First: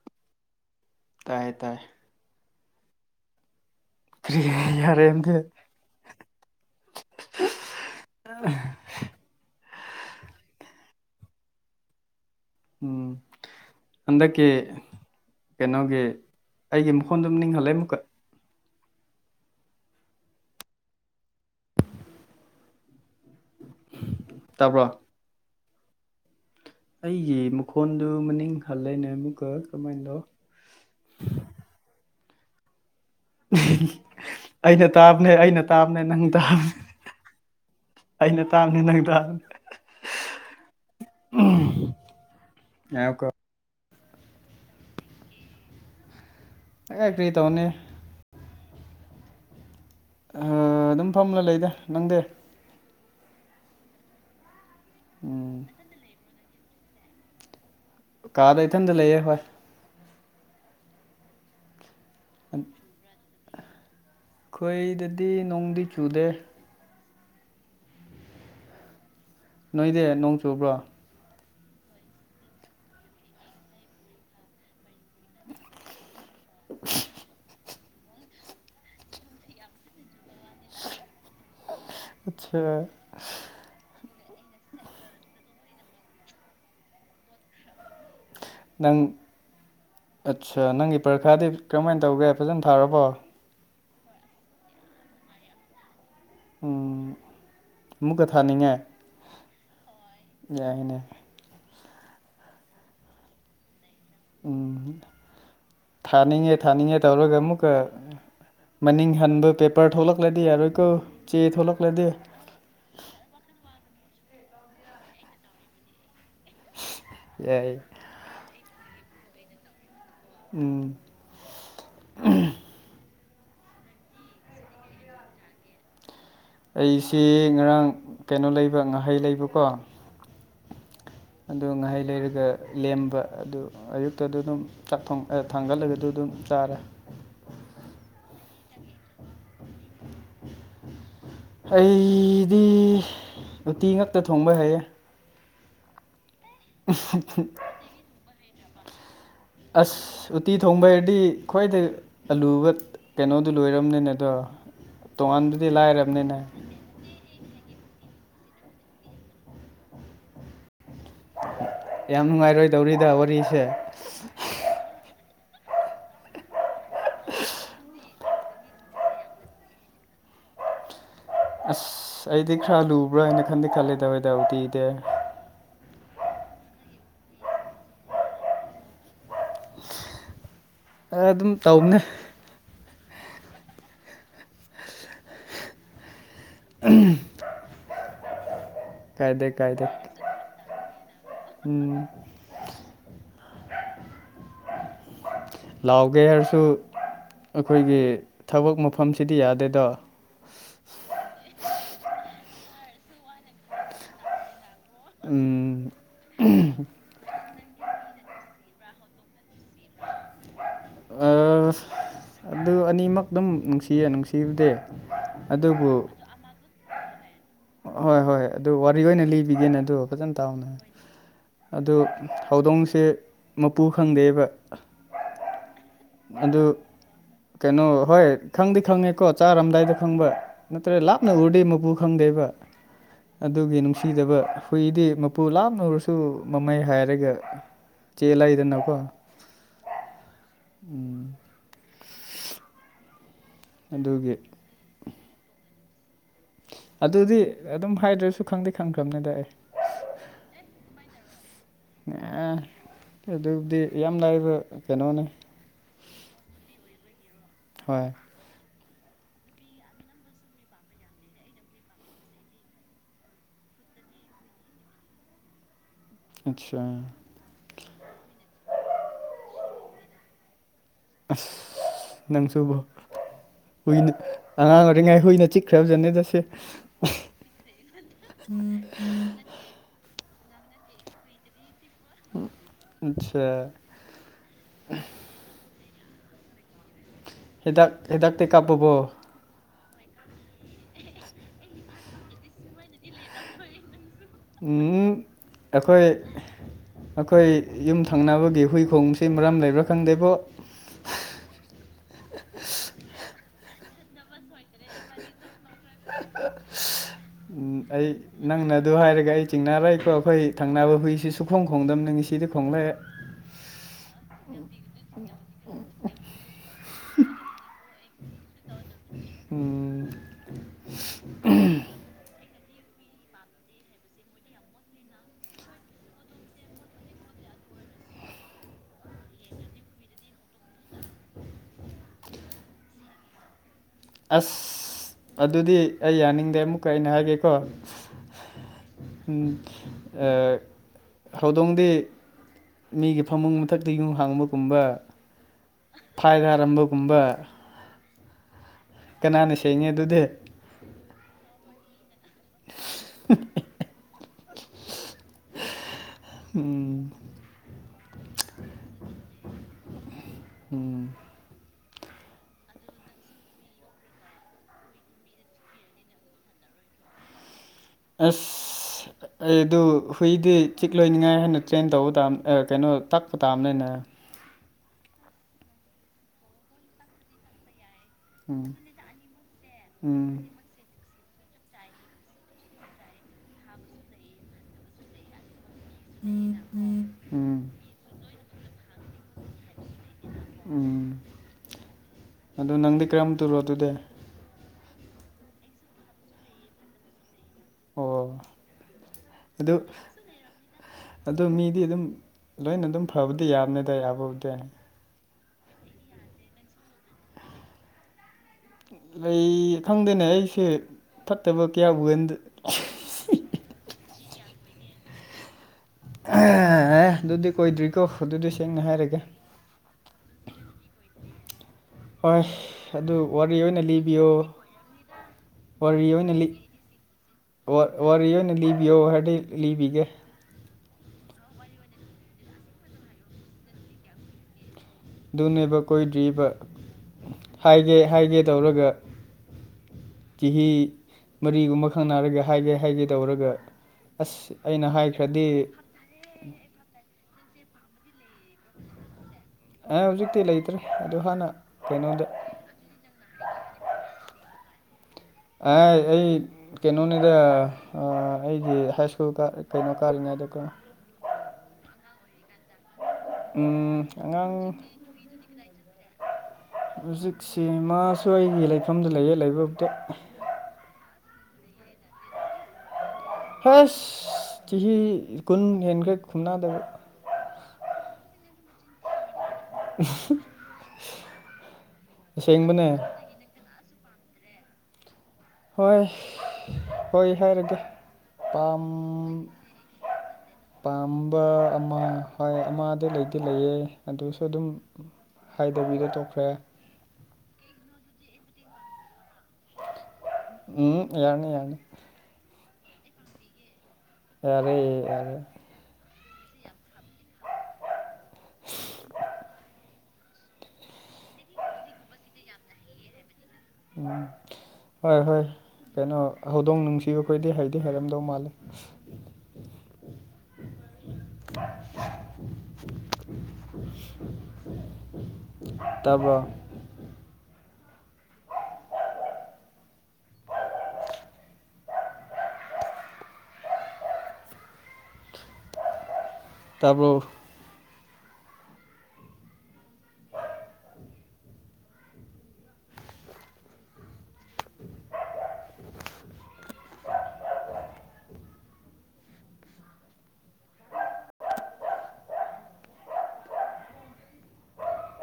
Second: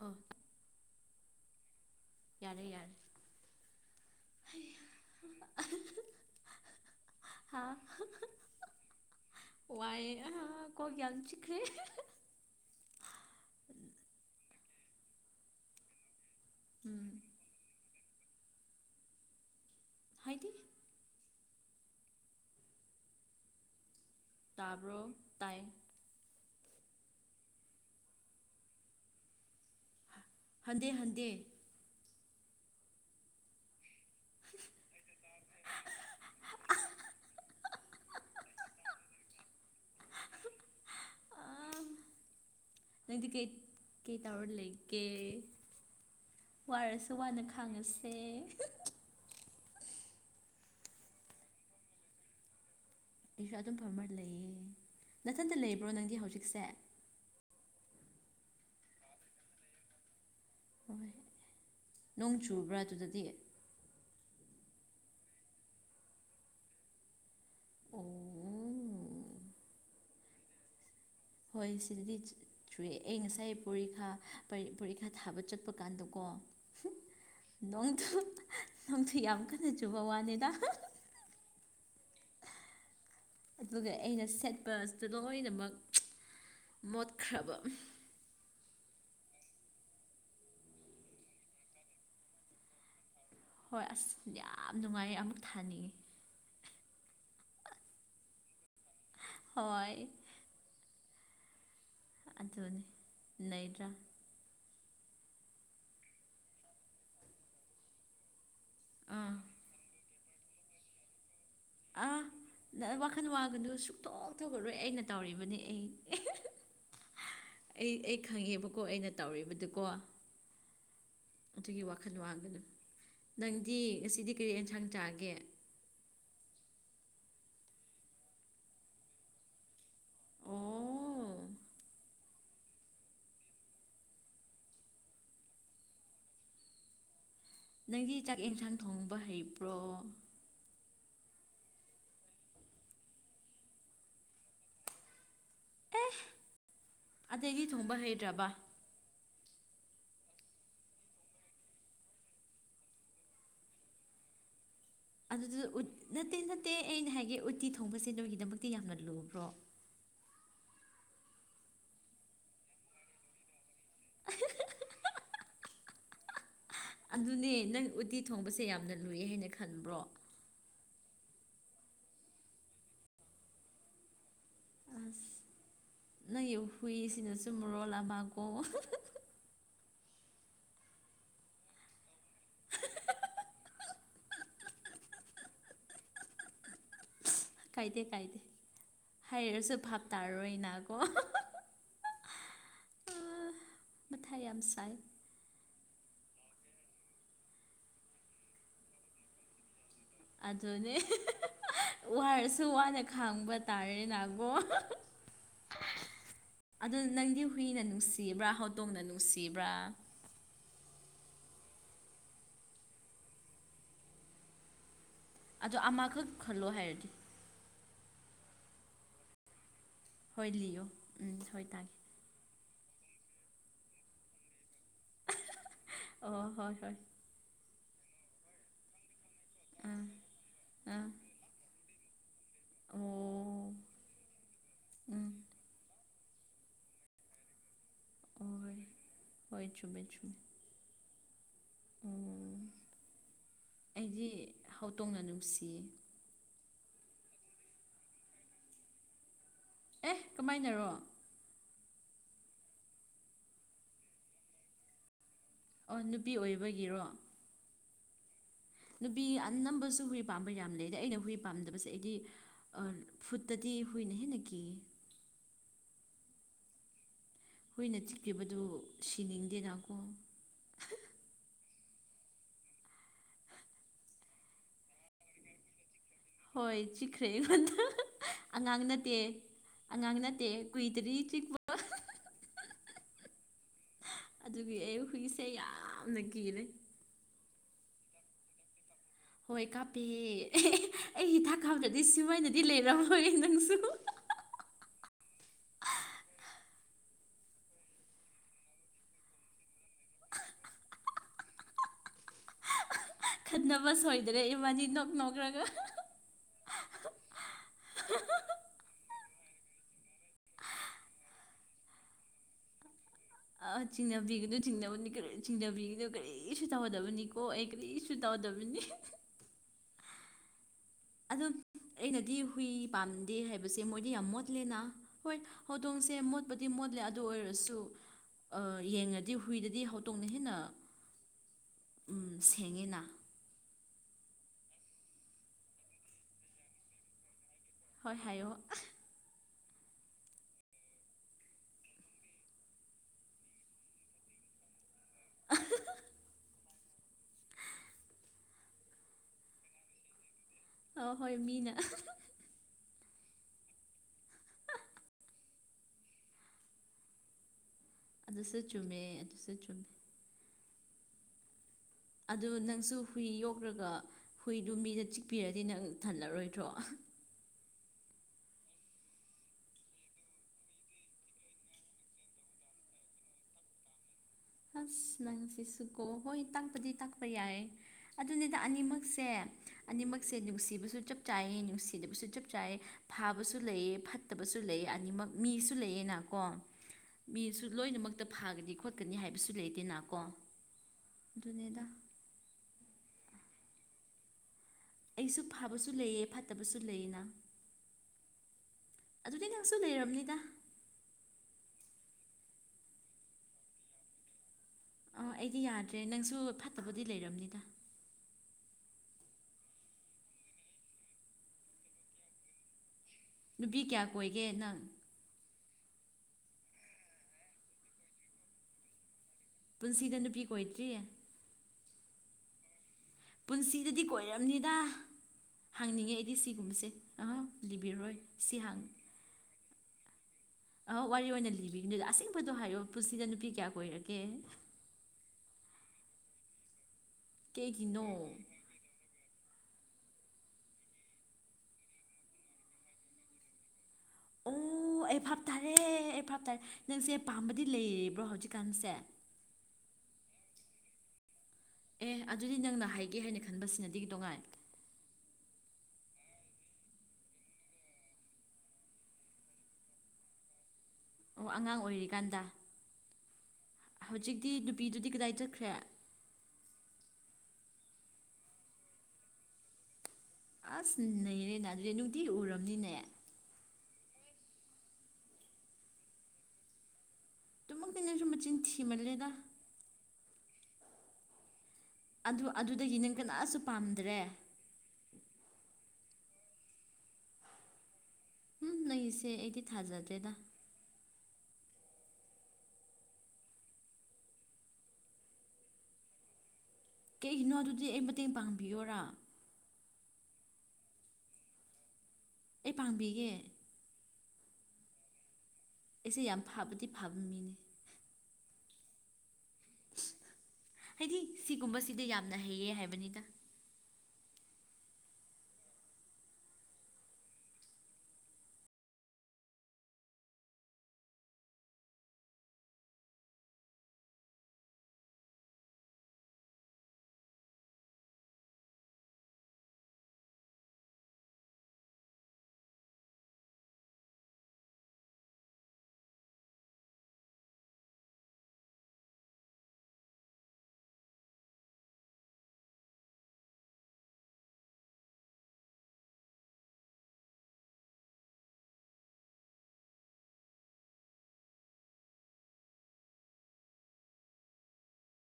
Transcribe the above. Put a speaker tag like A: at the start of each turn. A: ꯑꯣ
B: ꯇꯥꯏꯌꯦ ꯇꯥꯏꯌꯦ
A: ꯌꯥꯔꯦ ꯌꯥꯔꯦ
B: ꯐꯔꯤ ꯌꯥꯔꯦꯝꯗꯦ ꯑ
A: ꯍꯥ
B: ꯍꯝ ꯑꯥ
A: ꯋꯥꯏꯌꯦ ꯑꯥ ꯀꯣꯛ ꯌꯥꯝ ꯆꯤꯛꯈ꯭ꯔꯦ ꯑꯦꯍꯦꯍꯦ
B: ꯎꯝ ꯍꯟꯗꯛꯀꯤ ꯀꯩꯅꯣꯒꯤ ꯑꯩꯒꯤ
A: ꯎꯝ
B: ꯃꯈꯣꯟꯗꯨꯝ ꯃꯅꯤꯡ ꯍꯜꯂꯦ ꯑꯃꯨꯛꯀ
A: ꯍꯥꯏꯗꯤ
B: ꯇꯥꯕ꯭ꯔꯣ
A: ꯇꯕ꯭ꯔꯣ ꯇꯥꯏ
B: ꯑꯩꯒꯤ ꯃꯈꯣꯟꯗꯨ ꯃꯅꯤꯡ ꯍꯜꯂꯦꯅꯦ ꯑꯃꯨꯛꯀ ꯀꯃꯥꯏꯅꯅꯣ
A: ꯍꯟꯗꯦ ꯍꯟꯗꯦ
B: ꯑꯩꯅ ꯇꯥꯕꯅꯦ ꯑꯩꯅ ꯇꯥꯕꯅꯦ ꯅꯪ ꯇꯣ ꯑꯩꯅ ꯇꯥꯕꯅꯦ ꯅꯪ ꯇꯣ ꯎꯝ
A: ꯅꯪꯗꯤꯀꯤ ꯀꯩ ꯀꯩ ꯇꯧꯔ ꯂꯩꯒꯦ
B: ꯑꯦ
A: ꯋꯥꯔꯁꯨ
B: ꯀꯔꯤ
A: ꯋꯥꯅ
B: ꯇꯧꯅꯤ
A: ꯈꯥꯡꯉꯁꯦ
B: ꯑꯥ ꯑꯗꯨꯝ ꯐꯝꯂ ꯂꯩꯗ ꯅꯪꯗꯤ
A: ꯑꯩꯁꯨ ꯑꯗꯨꯝ ꯐꯝꯃ ꯂꯩꯌꯦ
B: ꯎꯝ
A: ꯅꯊꯟꯇ ꯂꯩꯕ꯭ꯔꯣ ꯅꯪꯗꯤ ꯍꯧꯖꯤꯛꯁꯦ
B: ꯀꯥꯗ ꯏꯊꯟꯗ ꯂꯩꯌꯦ ꯍꯣꯏ
A: ꯍ ꯅꯣꯡ ꯆꯨꯕ꯭ꯔꯥ ꯑꯗꯨꯗꯗꯤ
B: ꯑꯩꯈꯣꯏꯗꯗꯤ ꯅꯣꯡꯗꯤ ꯆꯨꯗꯦ
A: ꯎꯝ ꯎ ꯎꯝ
B: ꯁꯤꯗꯤ ꯅꯣꯡ ꯆꯨꯕ꯭ꯔꯣ
A: ꯍꯣꯏ ꯁꯤꯗꯗꯤ ꯆꯨꯏ ꯑꯩ ꯉꯁꯥꯏ ꯄꯣꯔꯤꯈꯥ ꯄꯣꯔꯤꯈꯥ ꯊꯥꯕ ꯆꯠꯄ ꯀꯥꯟꯗꯀꯣ ꯍꯨ ꯅꯣꯡ ꯅꯣꯡꯊꯤ ꯌꯥꯝ ꯀꯟꯅ ꯆꯨꯕ ꯋꯥꯅꯤꯗ
B: ꯑꯠꯁꯥ
A: ꯑꯗꯨꯒ ꯑꯩꯅ ꯁꯦꯠꯄ ꯑꯁꯤ ꯂꯣꯏꯅꯃꯛ ꯃꯣꯠꯈ꯭ꯔꯕ
B: ꯅꯪ ꯑꯠꯁꯥ ꯅꯪꯒꯤ ꯄꯔꯤꯈꯥꯗꯤ ꯀꯔꯝꯃꯥꯏꯅ ꯇꯧꯒꯦ ꯐꯖꯅ ꯊꯥꯔꯕꯣ
A: ꯍꯣꯏ ꯑꯦꯁ ꯌꯥꯝ ꯅꯨꯡꯉꯥꯏꯌꯦ ꯑꯃꯨꯛ ꯊꯥꯅꯤꯡꯉ
B: ꯎꯝ ꯑꯃꯨꯛꯀ ꯊꯥꯅꯤꯡꯉꯦ
A: ꯍꯣꯏ
B: ꯌꯥꯢ ꯅꯦ
A: ꯑꯥꯗꯨꯅꯦ ꯅꯩꯗ꯭ꯔꯥ
B: ꯎꯝ
A: INAUDIBLE
B: ꯊꯥꯅꯤꯡꯉꯦ ꯊꯥꯅꯤꯡꯉꯦ ꯇꯧꯔꯒ ꯃꯨꯛꯀ ꯃꯅꯤꯡ
A: ꯑꯥ
B: ꯍꯥꯟꯕ ꯄꯦꯄꯔ ꯊꯣꯛꯂꯛꯂꯗꯤ ꯌꯥꯔꯣꯢ ꯀꯣ
A: ꯑꯥ ꯋꯥꯈꯜ ꯋꯥꯒꯅꯨ ꯁꯨ ꯊꯣꯛ ꯊꯣꯡꯂꯂꯣꯏ ꯑꯩꯅ ꯇꯧꯔꯤꯕꯅꯤ ꯑꯩ
B: ꯌꯥꯏ
A: ꯑꯩ ꯑꯩ ꯈꯪꯉꯦꯕ ꯀꯣ ꯑꯩꯅ ꯇꯧꯔꯤꯕꯗꯨꯀꯣ
B: ꯎꯝ
A: ꯑꯗꯨꯒꯤ ꯋꯥꯈꯜ ꯋꯥꯒꯅꯨ ꯅꯪꯗꯤ ꯉꯁꯤꯗꯤ ꯀꯔꯤ ꯢꯟꯁꯥꯡ ꯆꯥꯒꯦ
B: ꯑꯩꯁꯦ ꯉꯔꯥꯡ ꯀꯩꯅꯣ ꯂꯩꯕ ꯉꯥꯍꯩ ꯂꯩꯕ ꯀꯣ
A: ꯑꯣ
B: ꯑꯗꯨ ꯉꯥꯏꯍꯩ ꯂꯩꯔꯒ ꯂꯦꯝꯕ ꯑꯗꯨ ꯑꯌꯨꯛꯇꯨꯗ ꯑꯗꯨꯝ ꯆꯥꯈꯨꯝ ꯑꯥ ꯊꯥꯡꯡꯒꯠꯂꯒꯗꯨ ꯑꯗꯨꯝ ꯗꯨꯝ ꯆꯥꯔꯦ
A: ꯅꯪꯗꯤ ꯆꯥꯛ ꯑꯦꯟꯁꯥꯡ ꯊꯣꯡꯕ ꯍꯩꯕ꯭ꯔꯣ
B: ꯑꯩ ꯗꯤ ꯎꯇꯤ ꯉꯛꯇ ꯊꯣꯡꯕ ꯍꯩꯌꯦ
A: ꯑꯦ ꯑꯇꯩꯗꯤ ꯊꯣꯡꯕ ꯍꯩꯇ꯭ꯔꯕ
B: ꯑꯥꯁ ꯎꯇꯤ ꯊꯣꯡꯕ ꯍꯩꯔꯗꯤ ꯈ꯭ꯋꯥꯏꯗ ꯑꯂꯨꯕ ꯀꯩꯅꯣꯗꯨ ꯂꯣꯏꯔꯕꯅꯤꯅꯦ ꯑꯗꯣ
A: ꯑꯗꯨꯗꯣ ꯎꯠ ꯅꯠꯇꯦ ꯅꯠꯇꯦ ꯑꯩꯅ ꯍꯥꯏꯗꯤ ꯎꯠ ꯇꯤ ꯊꯣꯡꯕꯁꯦ ꯅꯣꯏꯒꯤꯗꯃꯛꯇꯤ ꯌꯥꯝꯅ ꯂꯨꯕ꯭ꯔꯣ
B: ꯌꯥꯝ ꯅꯨꯡꯉꯥꯏꯔꯣꯏꯗꯧꯔꯤꯗ ꯋꯥꯔꯤꯁꯦ
A: UNINTELLIGIBLE ꯑꯗꯨꯅꯦ ꯅꯪ ꯎꯇꯤ ꯊꯣꯡꯕꯁꯦ ꯌꯥꯝꯅ ꯂꯨꯏꯌꯦ ꯍꯥꯏꯅ ꯈꯟꯕ꯭ꯔꯣ
B: ꯑꯥꯁ ꯑꯩꯗꯤ ꯈꯔ ꯂꯨꯕ꯭ꯔꯣ ꯍꯥꯏꯅ ꯈꯟꯗꯤ- ꯈꯟꯂꯦ ꯇꯧꯋꯦꯗꯥꯎꯗꯤ
A: UNINTELLIGIBLE ꯍꯨꯏꯁꯤꯅꯁꯨ ꯃꯔꯣꯟ ꯑꯃꯀꯣ
B: ꯍꯦ ꯑꯗꯨꯝ ꯇꯧꯕꯅꯦ
A: UNINTELLIGIBLE ꯀꯥꯏꯗꯦ ꯀꯥꯏꯗꯦ
B: ꯀꯥꯏꯗꯦ
A: ꯍꯥꯏꯔꯁꯨ
B: ꯀꯥꯏꯗꯦ
A: ꯚꯥꯞ ꯇꯥꯔꯣꯏꯅꯥꯀꯣ
B: ꯎꯝ
A: ꯃꯊꯥ ꯌꯥꯝ ꯁꯥꯏꯌꯦ
B: ꯂꯥꯎꯒꯦ ꯍꯥꯏꯔꯁꯨ ꯑꯩꯈꯣꯏꯒꯤ ꯊꯕꯛ ꯃꯐꯝꯁꯤꯗꯤ ꯌꯥꯗꯦꯗꯣ
A: ꯑꯗꯨꯅꯦ ꯋꯥꯔꯁꯨ- ꯋꯥꯅ ꯈꯥꯡꯕ ꯇꯥꯔꯦ ꯅꯀꯣ
B: ꯎꯝ
A: ꯑꯗꯨ ꯅꯪꯗꯤ ꯍꯨꯏꯅꯅꯤ ꯅꯨꯡꯁꯤꯕ꯭ꯔꯥ ꯍꯧꯗꯣꯡꯅ ꯅꯨꯡꯁꯤꯕ꯭ꯔꯥ
B: ꯑꯥꯁ ꯑꯗꯨ ꯑꯅꯤꯃꯛ ꯑꯗꯨꯝ ꯅꯨꯡꯁꯤꯌꯦ ꯅꯨꯡꯁꯤꯕꯗꯤ
A: ꯑꯗꯣ
B: ꯑꯗꯨꯕꯨ
A: ꯑꯃꯈꯛ ꯈꯜꯂꯣ ꯍꯥꯏꯔꯗꯤ
B: ꯍꯣꯏ ꯍꯣꯏ ꯑꯗꯨ ꯋꯥꯔꯤ ꯑꯣꯏꯅ ꯂꯤꯕꯤꯒꯦꯅꯦ ꯑꯗꯨ ꯐꯖꯅ
A: ꯍꯣꯏ
B: ꯇꯥꯎꯅꯦ
A: ꯂꯤꯌꯣ ꯎꯝ ꯍꯣꯏ ꯇꯥꯒꯦ
B: ꯑꯗꯨ ꯍꯧꯗꯣꯡꯁꯦ ꯃꯄꯨ ꯈꯪꯗꯦꯑꯦꯕ
A: ꯑꯣꯑꯣ ꯍꯣꯏ ꯍꯣꯏ
B: ꯀꯩꯅꯣ ꯍꯣꯏ ꯈꯪꯗꯤ- ꯈꯪꯉꯦꯀꯣ ꯆꯥꯔꯝꯗꯥꯏꯗ
A: ꯑꯥ
B: ꯈꯪꯕ ꯅꯠꯇꯔ
A: ꯑꯥ
B: ꯂꯥꯞꯅ ꯎꯔꯗꯤ ꯃꯄꯨ ꯈꯪꯗꯦꯕ
A: ꯑꯣ
B: ꯑꯗꯨꯒꯤ ꯅꯨꯡꯁꯤꯗꯕ ꯍꯨꯏꯗꯤ
A: ꯎꯝ
B: ꯃꯄꯨ ꯂꯥꯞꯅ ꯎꯔꯁꯨ ꯁꯨ ꯃꯃꯩ ꯍꯥꯏꯔꯒ
A: ꯍꯣꯏ
B: ꯆꯦꯜꯂꯛꯏꯗꯅꯀꯣ
A: ꯍꯣꯏ
B: ꯎꯪ
A: ꯎꯪ ꯑꯩꯗꯤ
B: ꯑꯗꯨꯒꯤ
A: ꯍꯧꯗꯣꯡꯅ ꯅꯨꯡꯁꯤꯌꯦ
B: ꯑꯗꯨꯗꯤ ꯑꯗꯨꯝ ꯍꯥꯏꯗ꯭ꯔꯁꯨ ꯈꯪꯗꯤ ꯈꯪꯈ꯭ꯔꯕꯅꯤꯗ ꯑꯩ
A: ꯑꯦ ꯀꯃꯥꯏꯅꯔꯣ
B: ꯑꯦ ꯑꯗꯨꯕꯨꯗꯤ ꯌꯥꯝ ꯂꯥꯏꯕ ꯀꯩꯅꯣꯅꯦ
A: ꯑꯣ ꯅꯨꯄꯤ ꯑꯣꯏꯕꯒꯤꯔꯣ
B: ꯍꯣꯏ
A: ꯅꯨꯄꯤ ꯑꯅꯝꯕꯁꯨ ꯍꯨꯏ ꯄꯥꯝꯕ ꯌꯥꯝ ꯂꯩꯗ ꯑꯩꯅ ꯍꯨꯏ ꯄꯥꯝꯗꯕꯁꯦ ꯑꯩꯗꯤ ꯑꯥ ꯐꯨꯠꯇꯗꯤ ꯍꯨꯢꯅ ꯍꯦꯟꯅ ꯀꯤꯌꯦ
B: ꯑꯠꯁꯥ
A: ꯍꯨꯏꯅ ꯆꯤꯛꯈꯤꯕꯗꯨ ꯁꯤꯅꯤꯡꯗꯦꯅꯀꯣ
B: ꯑꯁ ꯅꯪꯁꯨꯕ ꯍꯨꯏꯅ ꯑꯉꯥꯡ ꯑꯣꯏꯔꯤꯉꯩ ꯍꯨꯏꯅ ꯆꯤꯛꯈ꯭ꯔꯦꯕꯖꯥꯠꯅꯤꯗ
A: ꯍꯣꯏ ꯆꯤꯛꯈ꯭ꯔꯦ ꯑꯩꯉꯣꯟꯗ ꯑꯉꯥꯡ ꯅꯠꯇꯦ ꯑꯉꯥꯡ ꯅꯠ ꯇꯦ ꯀꯨꯢꯗꯔꯤ ꯆꯤꯛꯄ ꯑ ꯍ
B: ꯎ ꯑꯁꯥ
A: ꯑꯗꯨꯒꯤ ꯑꯩ ꯍꯨꯏꯁꯦ ꯌꯥꯝꯅ ꯀꯤꯔꯦ
B: ꯍꯤꯗꯥꯛ ꯍꯤꯗꯥꯛ ꯇꯤ ꯀꯥꯞꯄꯕꯣ
A: ꯀꯥꯄꯦꯍꯦ ꯑꯖꯦꯍꯦ ꯑꯩ ꯍꯤꯗꯥꯛ ꯀꯥꯞꯇ꯭ꯔꯗꯤ ꯁꯨꯃꯥꯢꯅꯗꯤ ꯂꯩꯔꯝꯃꯣꯏꯍꯦ ꯅꯪꯁꯨ
B: ꯑꯝ ꯑꯩꯈꯣꯏ ꯑꯩꯈꯣꯏ ꯌꯨꯝ ꯊꯪꯅꯕꯒꯤ ꯍꯨꯏ ꯈꯣꯡꯕꯁꯤ ꯃꯔꯝ ꯂꯩꯕ꯭ꯔꯥ ꯈꯪꯗꯦꯕꯣ
A: ꯐꯨꯅꯕ ꯁꯣꯏꯗ꯭ꯔꯦ ꯏꯕꯥꯅꯤ ꯅꯣꯛ ꯅꯣꯛꯔꯒ
B: ꯆꯤꯡꯅꯔꯦꯀꯣ ꯑꯩꯈꯣꯏ ꯊꯪꯅꯕ ꯍꯨꯏꯁꯤ ꯁꯨꯈꯣꯡ ꯈꯣꯡꯗꯝꯅꯦ ꯉꯁꯤꯗꯤ ꯈꯣꯡꯂꯦ
A: ꯑꯥ ꯆꯤꯡꯅꯕꯤꯒꯅꯨ ꯆꯤꯡꯅꯕꯅꯤ ꯀꯔꯤ ꯆꯤꯡꯅꯕꯤꯒꯅꯨ ꯀꯔꯤꯁꯨ ꯇꯧꯗꯕꯅꯤꯀꯣ ꯑꯩ ꯀꯔꯤꯁꯨ ꯇꯧꯗꯕꯅꯤ
B: ꯎꯝ
A: ꯑꯗꯨꯝ ꯑꯩꯅꯗꯤ ꯍꯨꯏ ꯄꯥꯝꯗꯦ ꯍꯥꯏꯕꯁꯦ ꯃꯣꯏꯗꯤ ꯌꯥꯝ ꯃꯣꯠꯂꯦꯅ ꯍꯣꯏ ꯍꯧꯗꯣꯡꯁꯦ ꯃꯣꯠꯄꯗꯤ ꯃꯣꯠꯂꯦ ꯑꯗꯨ ꯑꯣꯏꯔꯁꯨ ꯑꯥ ꯌꯦꯡꯉꯗꯤ ꯍꯨꯏꯗꯗꯤ ꯍꯧꯗꯣꯡꯅ ꯍꯦꯟꯅ ꯎꯝ ꯁꯦꯡꯉꯦꯅ
B: ꯑꯁ ꯑꯗꯨꯗꯤ ꯑꯩ ꯌꯥꯅꯤꯡꯗꯦ ꯑꯃꯨꯛꯀ ꯑꯩꯅ ꯍꯥꯏꯒꯦ ꯀꯣ
A: ꯍꯣꯏ ꯍꯥꯏꯌꯣ
B: ꯎꯝ ꯑꯥ ꯍꯧꯗꯣꯡꯗꯤ ꯃꯤꯒꯤ ꯐꯃꯨꯡ ꯃꯊꯛꯇ ꯌꯨꯡ ꯍꯥꯡꯕꯒꯨꯝꯕ ꯐꯥꯏꯗꯔꯝꯕꯒꯨꯝꯕ ꯀꯅꯥꯅ ꯁꯦꯡꯉꯦ ꯑꯗꯨꯗꯤ
A: ꯑꯥ ꯍꯣꯏ ꯃꯤꯅ
B: ꯍꯍ ꯎꯝ
A: ꯑꯗꯨꯁꯨ ꯆꯨꯝꯃꯦ ꯑꯗꯨꯁꯨ ꯆꯨꯝꯃꯦ
B: ꯎꯝ
A: ꯑꯗꯨ ꯅꯪꯁꯨ ꯍꯨꯏ ꯌꯣꯛꯂꯒ ꯍꯨꯏꯗꯨ ꯃꯤꯗ ꯆꯤꯛꯄꯤꯔꯗꯤ ꯅꯪ ꯊꯜꯂꯔꯣꯏꯗ꯭ꯔꯣ
B: ꯑꯁ ꯑꯩ ꯑꯗꯨ ꯍꯨꯏꯗꯤ ꯆꯤꯛꯂꯣꯏꯅꯤꯡꯉꯥꯏ ꯍꯥꯏꯅ ꯇ꯭ꯔꯦꯟ ꯇꯧꯕ ꯇꯥꯝ ꯑꯥ ꯀꯩꯅꯣ ꯇꯥꯛꯄ ꯇꯥꯝꯅꯤꯅꯦ ꯑꯥ
A: ꯑꯁ ꯅꯪꯁꯤꯁꯨꯀꯣꯑꯣ ꯍꯣꯏ ꯇꯥꯛꯄꯗꯤ ꯇꯥꯛꯄ ꯌꯥꯏꯌꯦ ꯑꯗꯨꯅꯤꯗ
B: ꯎꯝ
A: ꯑꯅꯤꯃꯛꯁꯦ ꯑꯅꯤꯃꯛꯁꯦ
B: ꯎꯝ
A: ꯅꯨꯡꯁꯤꯕꯁꯨ ꯆꯞ ꯆꯞ ꯆꯥꯏꯌꯦ ꯅꯨꯡꯁꯤꯗꯕꯁꯨ ꯆꯞ ꯆꯥꯏ ꯐꯥꯕꯁꯨ ꯂꯩꯌꯦ ꯐꯠꯇꯕꯁꯨ ꯂꯩꯌꯦ ꯑꯅꯤꯃꯛ ꯃꯤ ꯂꯩꯌꯦꯅꯀꯣ
B: ꯎꯝ
A: ꯃꯤꯁꯨ ꯂꯣꯏꯅꯃꯛꯇ ꯐꯒꯅꯤ ꯈꯣꯠꯀꯅꯤ ꯍꯥꯏꯕ ꯂꯩꯇꯦꯅ ꯀꯣ
B: ꯎꯝ
A: ꯑꯗꯨꯅꯦꯗ
B: ꯇꯨꯔꯗꯨꯨꯗꯦ [unintelligible]
A: ꯑꯩꯁꯨ ꯐꯥꯕꯁꯨ ꯂꯩꯌꯦ ꯐꯠꯇꯕꯁꯨ ꯂꯩꯌꯦꯅ
B: ꯑꯣ
A: ꯑꯗꯨꯗꯤ
B: ꯑꯗꯨ
A: ꯅꯪꯁꯨ ꯂꯩꯔꯝꯅꯤꯗ
B: ꯑꯗꯨ ꯃꯤꯗꯤ ꯑꯗꯨꯝ ꯂꯣꯏꯅ ꯑꯗꯨꯝ ꯐꯕꯗꯤ ꯌꯥꯕꯅꯤꯗ ꯌꯥꯕꯕꯨꯗꯤ
A: ꯑꯥ ꯑꯩꯗꯤ ꯌꯥꯗ꯭ꯔꯦ ꯅꯪꯁꯨ ꯐꯠꯇꯕꯗꯤ ꯂꯩꯔꯝꯅꯤꯗ
B: ꯂꯩ ꯈꯪꯗꯅꯦ ꯑꯩꯁꯦ ꯐꯠꯇꯕ ꯀꯌꯥ ꯎꯒꯗ
A: ꯅꯨꯄꯤ ꯀꯌꯥ ꯀꯣꯏꯒꯦ ꯅꯪ
B: ꯑꯦ ꯑꯗꯨꯗꯤ ꯀꯣꯏꯗ꯭ꯔꯤꯀꯣ ꯑꯗꯨꯗꯤ ꯁꯦꯡꯅ ꯍꯥꯏꯔꯒꯦ
A: ꯄꯨꯟꯁꯤꯗ ꯅꯨꯄꯤ ꯀꯣꯏꯗ꯭ꯔꯤꯌꯦ
B: ꯍꯣꯏ ꯑꯗꯨ ꯋꯥꯔꯤ ꯑꯣꯏꯅ ꯂꯤꯕꯤꯌꯣ ꯋꯥꯔꯤ
A: ꯍꯥꯡꯅꯤꯡꯉꯦ
B: ꯑꯣꯏꯅ
A: ꯑꯩꯗꯤ
B: ꯂꯤ
A: ꯁꯤꯒꯨꯝꯕꯁꯦ ꯑꯍ
B: ꯋꯥ-
A: ꯂꯤꯕꯤꯔꯣꯏ
B: ꯋꯥꯔꯤ ꯑꯣꯏꯅ
A: ꯁꯤ ꯍꯥꯡ
B: ꯂꯤꯕꯤꯌꯣ ꯍꯥꯏꯔꯗꯤ ꯂꯤꯕꯤꯒꯦ
A: ꯑ ꯋꯥꯔꯤ ꯑꯣꯏꯅ ꯂꯤꯕꯤꯒꯅꯤꯗ ꯑꯁꯦꯡꯕꯗꯣ ꯍꯥꯏꯌꯣ ꯄꯨꯟꯁꯤꯗ ꯅꯨꯄꯤ ꯀꯌꯥ ꯀꯣꯏꯔꯒꯦ
B: ꯑꯗꯨꯅꯦꯕ ꯀꯣꯏꯗ꯭ꯔꯤꯕ ꯍꯥꯏꯒꯦ
A: ꯀꯩꯒꯤꯅꯣ
B: ꯍꯥꯏꯒꯦ ꯇꯧꯔꯒ ꯆꯍꯤ ꯃꯔꯤꯒꯨꯝꯕ ꯈꯪꯅꯔꯒꯦ ꯍꯥꯏꯒꯦ ꯍꯥꯏꯒꯦ ꯇꯧꯔꯒ ꯑꯁ ꯑꯩꯅ
A: ꯑꯣ ꯑꯩ ꯚꯥꯞ
B: ꯍꯥꯏꯈ꯭ꯔꯗꯤ
A: ꯇꯥꯔꯦ ꯑꯩ ꯚꯥꯞ ꯇꯔꯦ ꯅꯪꯁꯦ ꯄꯥꯝꯕꯗꯤ ꯂꯩꯔꯤꯕ꯭ꯔꯣ ꯍꯧꯖꯤꯛꯀꯥꯟꯁꯦ
B: ꯑꯦ ꯍꯧꯖꯤꯛꯇꯤ ꯂꯩꯇ꯭ꯔꯦ ꯑꯗꯨ ꯍꯥꯟꯅ
A: ꯑꯦ
B: ꯀꯩꯅꯣꯗ
A: ꯑꯗꯨꯗꯤ ꯅꯪꯅ ꯍꯥꯏꯒꯦ ꯍꯥꯏꯅ ꯈꯟꯕꯁꯤꯅꯗꯤ ꯇꯅꯨꯡꯉꯥꯏ
B: ꯍꯥꯏ ꯑꯩ ꯀꯩꯅꯣꯅꯤꯗ ꯑꯥ ꯑꯩꯗꯤ ꯍꯥꯏ ꯁ꯭ꯀꯨꯜ ꯀꯩꯅꯣ ꯀꯥꯔꯤꯉꯩꯗꯀꯣ
A: ꯑꯣ ꯑꯉꯥꯡ ꯑꯣꯏꯔꯤꯀꯥꯟꯗ
B: ꯎꯝ
A: ꯍꯧꯖꯤꯛꯇꯤ
B: ꯑꯉꯥꯡ
A: ꯅꯨꯄꯤꯗꯨꯗꯤ ꯀꯗꯥꯏ ꯆꯠꯈ꯭ꯔꯦ
B: ꯍꯧꯖꯤꯛ ꯁꯤꯅꯦ ꯃꯥꯁꯨ ꯑꯩꯒꯤ ꯂꯩꯐꯝꯗ ꯂꯩꯌꯦ ꯂꯩꯕꯕꯨꯗꯤ
A: ꯑꯁ ꯅꯔꯦꯅ ꯑꯗꯨꯗꯤ ꯅꯨꯡꯗꯤ ꯎꯔꯝꯅꯤꯅꯦ
B: ꯑꯁ ꯆꯍꯤ ꯀꯨꯟ ꯍꯦꯟꯈ꯭ꯔꯦ ꯈꯨꯝꯅꯗꯕ
A: ꯑꯗꯨꯃꯛꯇꯤ ꯅꯪꯁꯨꯨꯝ ꯃꯆꯤꯟ ꯊꯤꯃꯜꯂꯦꯗ
B: [unintelligible]
A: ꯑꯗꯨ ꯑꯗꯨꯗꯒꯤ
B: ꯑꯁꯦꯡꯕꯅꯦ
A: ꯅꯪ ꯀꯅꯥꯁꯨ ꯄꯥꯝꯗ꯭ꯔꯦ
B: ꯍꯣꯏ ꯍꯣꯏ ꯍꯥꯏꯔꯒꯦ
A: ꯍꯨꯝ
B: ꯄꯥꯝ
A: ꯅꯪꯒꯤꯁꯦ ꯑꯩꯗꯤ ꯊꯥꯖꯗ꯭ꯔꯦꯗ
B: ꯄꯥꯝ ꯕ ꯑꯃ ꯍꯣꯏ ꯑꯃꯗ ꯂꯩꯗꯤ ꯂꯩꯌꯦ ꯑꯗꯨꯁꯨ ꯑꯗꯨꯝ ꯍꯥꯏꯗꯕꯤꯗ ꯇꯣꯛꯈ꯭ꯔꯦ
A: ꯀꯩꯒꯤꯅꯣ ꯑꯗꯨꯗꯤ ꯑꯩ ꯃꯇꯦꯡ ꯄꯥꯡꯕꯤꯌꯣꯔꯥ
B: ꯎꯝ ꯌꯥꯅꯤ ꯌꯥꯅꯤ
A: ꯑꯩ ꯄꯥꯡꯕꯤꯒꯦ
B: ꯌꯥꯔꯦ ꯌꯥꯔꯦ
A: ꯑꯩꯁꯦ ꯌꯥꯝ ꯐꯕꯗꯤ ꯐꯕ ꯃꯤꯅꯦ ꯍꯥꯏꯗꯤ ꯁꯤꯒꯨꯝꯕꯁꯤꯗ ꯌꯥꯝꯅ ꯍꯩꯌꯦ ꯍꯥꯏꯕꯅꯤꯗ
B: ꯎꯝ ꯍꯣꯏ ꯍꯣꯏ ꯀꯩꯅꯣ ꯍꯧꯗꯣꯡ ꯅꯨꯡꯁꯤꯕ ꯈꯣꯏꯗꯤ ꯍꯩꯗꯤ ꯍꯩꯔꯝꯗꯧ ꯃꯥꯜꯂꯦ
A: [unintelligible]
B: [unintelligible] ꯇꯥꯕ꯭ꯔꯣ ꯇꯥꯕꯔꯣ